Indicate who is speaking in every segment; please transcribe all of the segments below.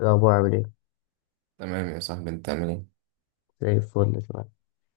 Speaker 1: إيه الأخبار عامل إيه؟
Speaker 2: تمام يا صاحبي، انت عامل ايه؟
Speaker 1: زي الفل تمام.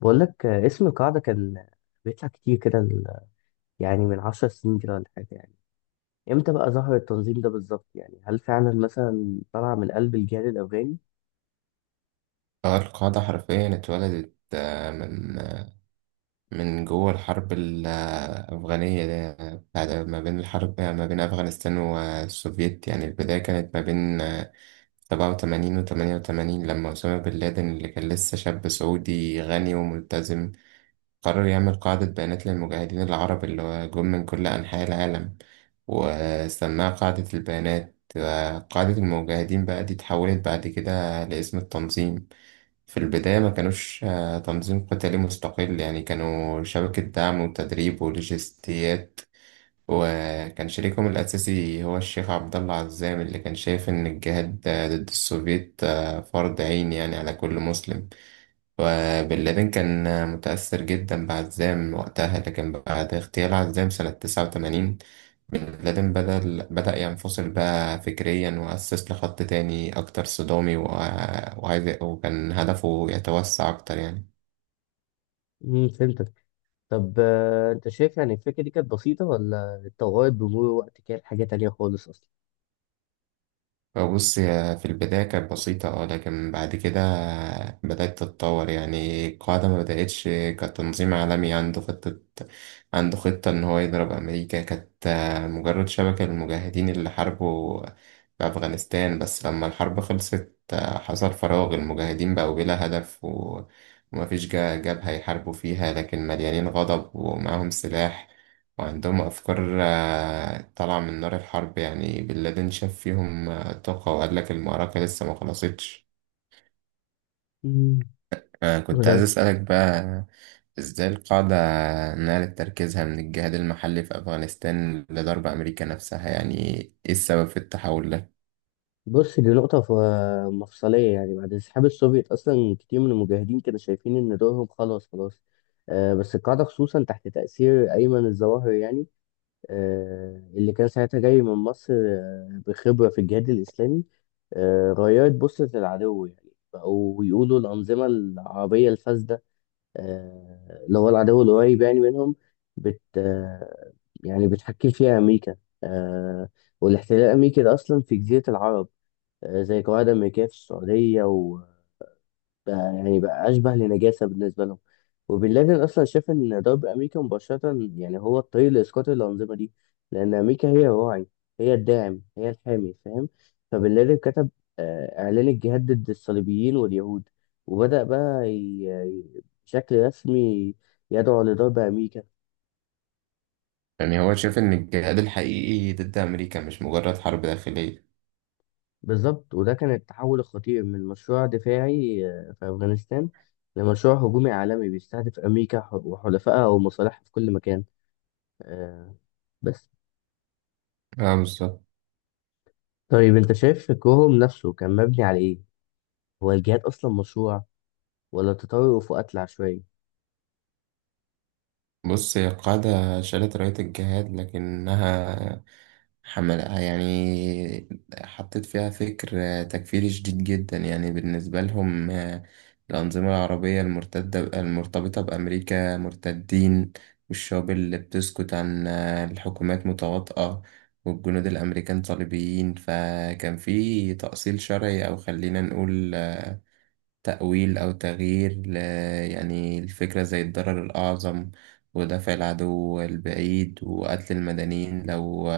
Speaker 1: بقول لك اسم القاعدة كان بيطلع كتير كده يعني من 10 سنين كده ولا حاجة يعني. إمتى بقى ظهر التنظيم ده بالظبط؟ يعني هل فعلا مثلا طلع من قلب الجهاد الأفغاني؟
Speaker 2: اه القاعدة حرفيا اتولدت، من جوه الحرب الأفغانية دي، بعد ما بين أفغانستان والسوفيت. يعني البداية كانت ما بين 87 وتمانية وتمانين، لما أسامة بن لادن اللي كان لسه شاب سعودي غني وملتزم قرر يعمل قاعدة بيانات للمجاهدين العرب اللي هو جم من كل أنحاء العالم، وسماها قاعدة البيانات. قاعدة المجاهدين بقى دي اتحولت بعد كده لاسم التنظيم. في البداية ما كانوش تنظيم قتالي مستقل، يعني كانوا شبكة دعم وتدريب ولوجستيات. وكان شريكهم الأساسي هو الشيخ عبد الله عزام، اللي كان شايف إن الجهاد ضد السوفيت فرض عين يعني على كل مسلم. وبن لادن كان متأثر جدا بعزام وقتها، لكن بعد اغتيال عزام سنة 89، بن لادن بدأ ينفصل بقى فكريا، وأسس لخط تاني أكتر صدامي، وعايز، وكان هدفه يتوسع أكتر يعني.
Speaker 1: فهمتك. طب أنت شايف يعني الفكرة دي كانت بسيطة ولا اتطورت بمرور الوقت كده لحاجة تانية خالص أصلا؟
Speaker 2: بص، هي في البداية كانت بسيطة، اه، لكن بعد كده بدأت تتطور. يعني القاعدة ما بدأتش كتنظيم عالمي عنده خطة إن هو يضرب أمريكا. كانت مجرد شبكة للمجاهدين اللي حاربوا في أفغانستان، بس لما الحرب خلصت حصل فراغ. المجاهدين بقوا بلا هدف ومفيش جبهة يحاربوا فيها، لكن مليانين غضب ومعاهم سلاح وعندهم أفكار طالعة من نار الحرب. يعني بن لادن شاف فيهم الطاقة وقال لك المعركة لسه ما خلصتش.
Speaker 1: امم.
Speaker 2: آه، كنت عايز أسألك بقى، إزاي القاعدة نقلت تركيزها من الجهاد المحلي في أفغانستان لضرب أمريكا نفسها؟ يعني إيه السبب في التحول ده؟
Speaker 1: بص دي نقطة مفصلية. يعني بعد انسحاب السوفيت أصلا كتير من المجاهدين كانوا شايفين إن دورهم خلاص خلاص. بس القاعدة خصوصا تحت تأثير أيمن الظواهر، يعني اللي كان ساعتها جاي من مصر بخبرة في الجهاد الإسلامي، غيرت بصة العدو. يعني بقوا يقولوا الأنظمة العربية الفاسدة، اللي هو العدو القريب يعني منهم، بت آه يعني بتحكم فيها أمريكا، آه والاحتلال الأمريكي ده أصلا في جزيرة العرب، زي قواعد أمريكية في السعودية. وبقى يعني بقى أشبه لنجاسة بالنسبة لهم. وبن لادن أصلا شاف إن ضرب أمريكا مباشرة يعني هو الطريق لإسقاط الأنظمة دي، لأن أمريكا هي الراعي، هي الداعم، هي الحامي، فاهم؟ فبن لادن كتب إعلان الجهاد ضد الصليبيين واليهود، وبدأ بقى بشكل رسمي يدعو لضرب أمريكا.
Speaker 2: يعني هو شاف إن الجهاد الحقيقي ضد أمريكا مش مجرد حرب داخلية.
Speaker 1: بالظبط، وده كان التحول الخطير من مشروع دفاعي في أفغانستان لمشروع هجومي عالمي بيستهدف أمريكا وحلفائها ومصالحها في كل مكان. آه، بس
Speaker 2: اه، بالظبط.
Speaker 1: طيب أنت شايف فكرهم نفسه كان مبني على إيه؟ هو الجهاد أصلا مشروع ولا تطرف وقتل عشوائي؟
Speaker 2: بص، هي القاعدة شالت راية الجهاد، لكنها حملها يعني، حطت فيها فكر تكفيري شديد جدا. يعني بالنسبة لهم، الأنظمة العربية المرتدة المرتبطة بأمريكا مرتدين، والشعوب اللي بتسكت عن الحكومات متواطئة، والجنود الأمريكان صليبيين. فكان في تأصيل شرعي، أو خلينا نقول تأويل أو تغيير يعني الفكرة زي الضرر الأعظم ودفع العدو البعيد وقتل المدنيين، لو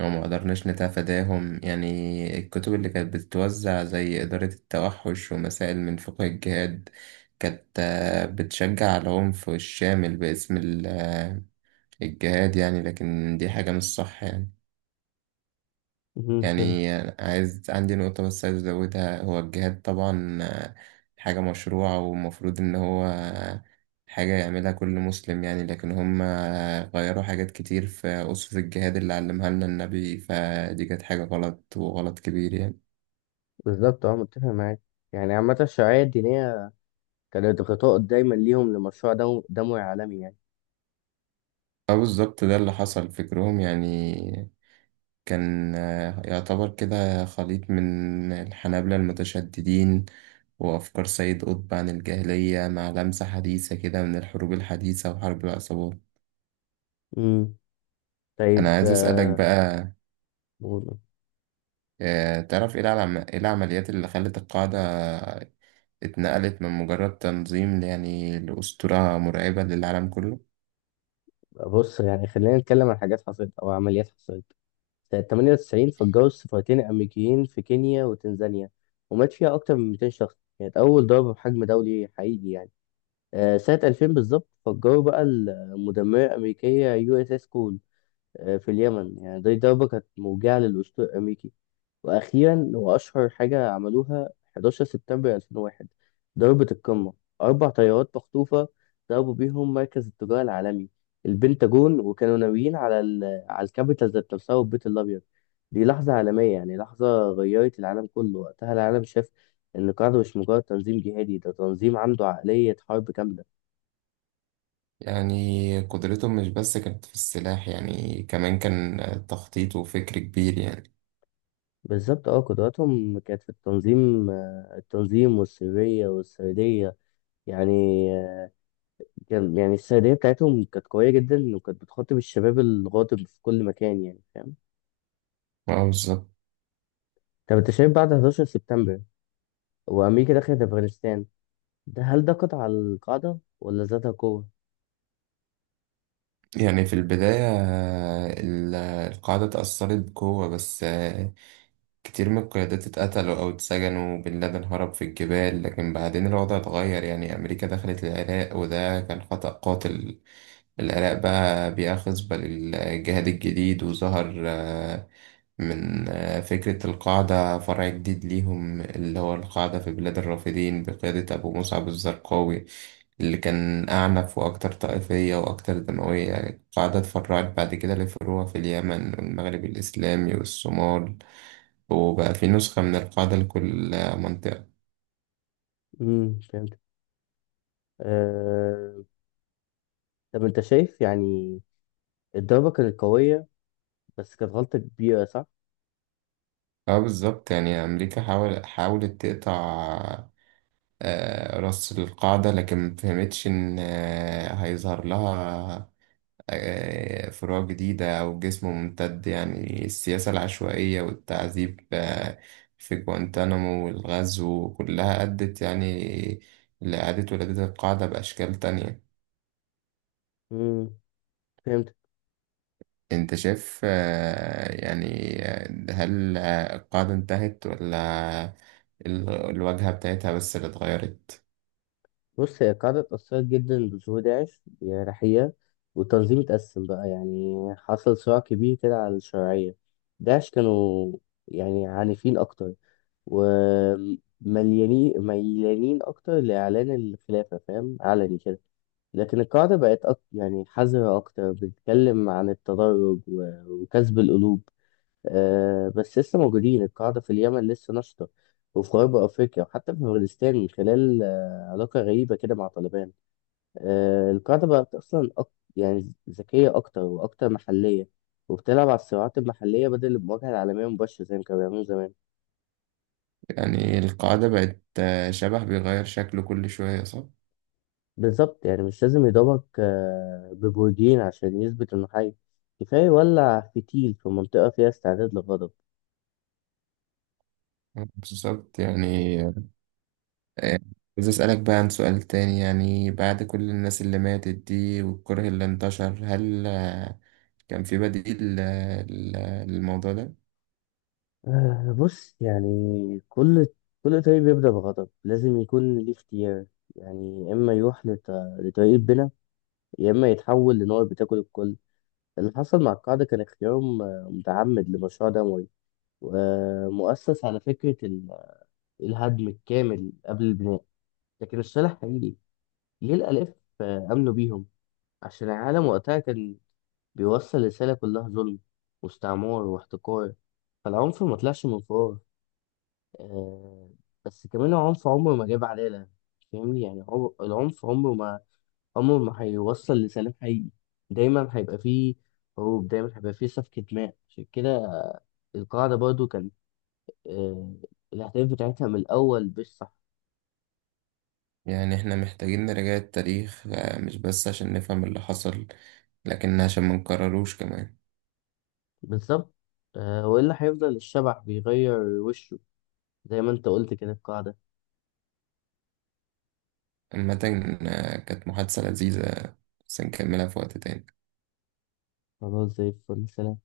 Speaker 2: ما قدرناش نتفاداهم. يعني الكتب اللي كانت بتتوزع زي إدارة التوحش ومسائل من فقه الجهاد كانت بتشجع على العنف الشامل باسم الجهاد يعني، لكن دي حاجة مش صح يعني.
Speaker 1: مهم، فهمت.
Speaker 2: يعني عايز، عندي نقطة بس عايز أزودها: هو الجهاد طبعا حاجة مشروعة، ومفروض إن هو حاجة يعملها كل مسلم يعني، لكن هم غيروا حاجات كتير في أسس الجهاد اللي علمها لنا النبي، فدي كانت حاجة غلط، وغلط كبير يعني.
Speaker 1: بالظبط، أه، متفق معاك. يعني عامة الشرعية الدينية كانت غطاء دايما ليهم لمشروع دموي عالمي يعني.
Speaker 2: اه بالظبط، ده اللي حصل. فكرهم يعني كان يعتبر كده خليط من الحنابلة المتشددين وأفكار سيد قطب عن الجاهلية، مع لمسة حديثة كده من الحروب الحديثة وحرب العصابات.
Speaker 1: مم. طيب
Speaker 2: أنا عايز أسألك بقى، تعرف إيه إيه العمليات اللي خلت القاعدة اتنقلت من مجرد تنظيم يعني لأسطورة مرعبة للعالم كله؟
Speaker 1: بص يعني خلينا نتكلم عن حاجات حصلت أو عمليات حصلت. سنة 98 فجروا السفارتين الأمريكيين في كينيا وتنزانيا، ومات فيها أكتر من 200 شخص. كانت أول ضربة بحجم دولي حقيقي يعني. سنة 2000 بالظبط فجروا بقى المدمرة الأمريكية يو اس اس كول في اليمن. يعني دي ضربة كانت موجعة للأسطول الأمريكي. واخيرا هو اشهر حاجه عملوها، 11 سبتمبر 2001، ضربه القمه. اربع طيارات مخطوفه ضربوا بيهم مركز التجاره العالمي، البنتاجون، وكانوا ناويين على ال على الكابيتال ذات نفسها والبيت الابيض. دي لحظه عالميه، يعني لحظه غيرت العالم كله. وقتها العالم شاف ان القاعده مش مجرد تنظيم جهادي، ده تنظيم عنده عقليه حرب كامله.
Speaker 2: يعني قدرتهم مش بس كانت في السلاح، يعني كمان كان تخطيط وفكر كبير يعني.
Speaker 1: بالظبط، اه، قدراتهم كانت في التنظيم، التنظيم والسريه والسرديه يعني. كان يعني السرديه بتاعتهم كانت قويه جدا، وكانت بتخاطب الشباب الغاضب في كل مكان يعني، فاهم؟
Speaker 2: اه بالظبط.
Speaker 1: طب انت شايف بعد 11 سبتمبر وامريكا دخلت افغانستان، ده هل ده قطع على القاعده ولا زادها قوه؟
Speaker 2: يعني في البداية القاعدة اتأثرت بقوة، بس كتير من القيادات اتقتلوا أو اتسجنوا، وبن لادن هرب في الجبال. لكن بعدين الوضع اتغير، يعني أمريكا دخلت العراق، وده كان خطأ قاتل. العراق بقى بيئة خصبة للجهاد الجديد، وظهر من فكرة القاعدة فرع جديد ليهم، اللي هو القاعدة في بلاد الرافدين بقيادة أبو مصعب الزرقاوي، اللي كان أعنف وأكتر طائفية وأكتر دموية. القاعدة اتفرعت بعد كده لفروع في اليمن والمغرب الإسلامي والصومال، وبقى في نسخة من القاعدة لكل منطقة.
Speaker 1: فهمت. أه... طب انت شايف يعني الضربه كانت قويه بس كانت غلطه كبيره، صح؟
Speaker 2: اه بالظبط، يعني أمريكا حاولت تقطع راس القاعدة، لكن مفهمتش إن هيظهر لها فروع جديدة أو جسم ممتد. يعني السياسة العشوائية والتعذيب في جوانتانامو والغزو، كلها أدت يعني لإعادة ولادة القاعدة بأشكال تانية.
Speaker 1: امم
Speaker 2: أنت شايف، يعني هل القاعدة انتهت، ولا الواجهة بتاعتها بس اللي اتغيرت؟
Speaker 1: بص هي القاعدة اتأثرت جدا بظهور داعش بجراحية، والتنظيم اتقسم بقى. يعني حصل صراع كبير كده على الشرعية. داعش كانوا يعني عنيفين أكتر، ومليانين أكتر لإعلان الخلافة، فاهم؟ علني كده. لكن القاعدة بقت أك... يعني حذرة أكتر، بتتكلم عن التدرج و... وكسب القلوب. بس لسه موجودين. القاعدة في اليمن لسه نشطة، وفي غرب أفريقيا، وحتى في أفغانستان من خلال علاقة غريبة كده مع طالبان. القاعدة بقت أصلا أك... يعني ذكية أكتر وأكتر محلية، وبتلعب على الصراعات المحلية بدل المواجهة العالمية مباشرة زي ما كانوا بيعملوا زمان.
Speaker 2: يعني القاعدة بقت شبح بيغير شكله كل شوية، صح؟
Speaker 1: بالظبط. يعني مش لازم يضربك ببرجين عشان يثبت إنه حي. كفاية يولع فتيل في منطقة فيها استعداد للغضب.
Speaker 2: بالظبط. يعني آه، عايز أسألك بقى عن سؤال تاني: يعني بعد كل الناس اللي ماتت دي والكره اللي انتشر، هل كان في بديل للموضوع ده؟
Speaker 1: بص يعني كل كل طريق بيبدأ بغضب لازم يكون ليه اختيار. يعني يا إما يروح لطريق البنا، يا إما يتحول لنار بتاكل الكل. اللي حصل مع القاعدة كان اختيارهم متعمد لمشروع دموي، ومؤسس على فكرة الهدم الكامل قبل البناء. لكن الصالح حقيقي ليه الآلاف آمنوا بيهم عشان العالم وقتها كان بيوصل رسالة كلها ظلم واستعمار واحتقار. فالعنف ما طلعش من فراغ، آه، بس كمان العنف عمره ما جاب عدالة. فاهمني؟ يعني العنف عمره ما هيوصل لسلام حقيقي. دايما هيبقى فيه حروب، دايما هيبقى فيه سفكة دماء. عشان كده القاعدة برضو كانت آه، الأهداف بتاعتها من الأول مش صح.
Speaker 2: يعني احنا محتاجين نراجع التاريخ، مش بس عشان نفهم اللي حصل، لكن عشان ما نكرروش كمان.
Speaker 1: بالظبط، وإلا هيفضل الشبح بيغير وشه زي ما أنت قلت كده القاعدة.
Speaker 2: عامة، كانت محادثة لذيذة، بس نكملها في وقت تاني.
Speaker 1: خلاص زي الفل، سلام.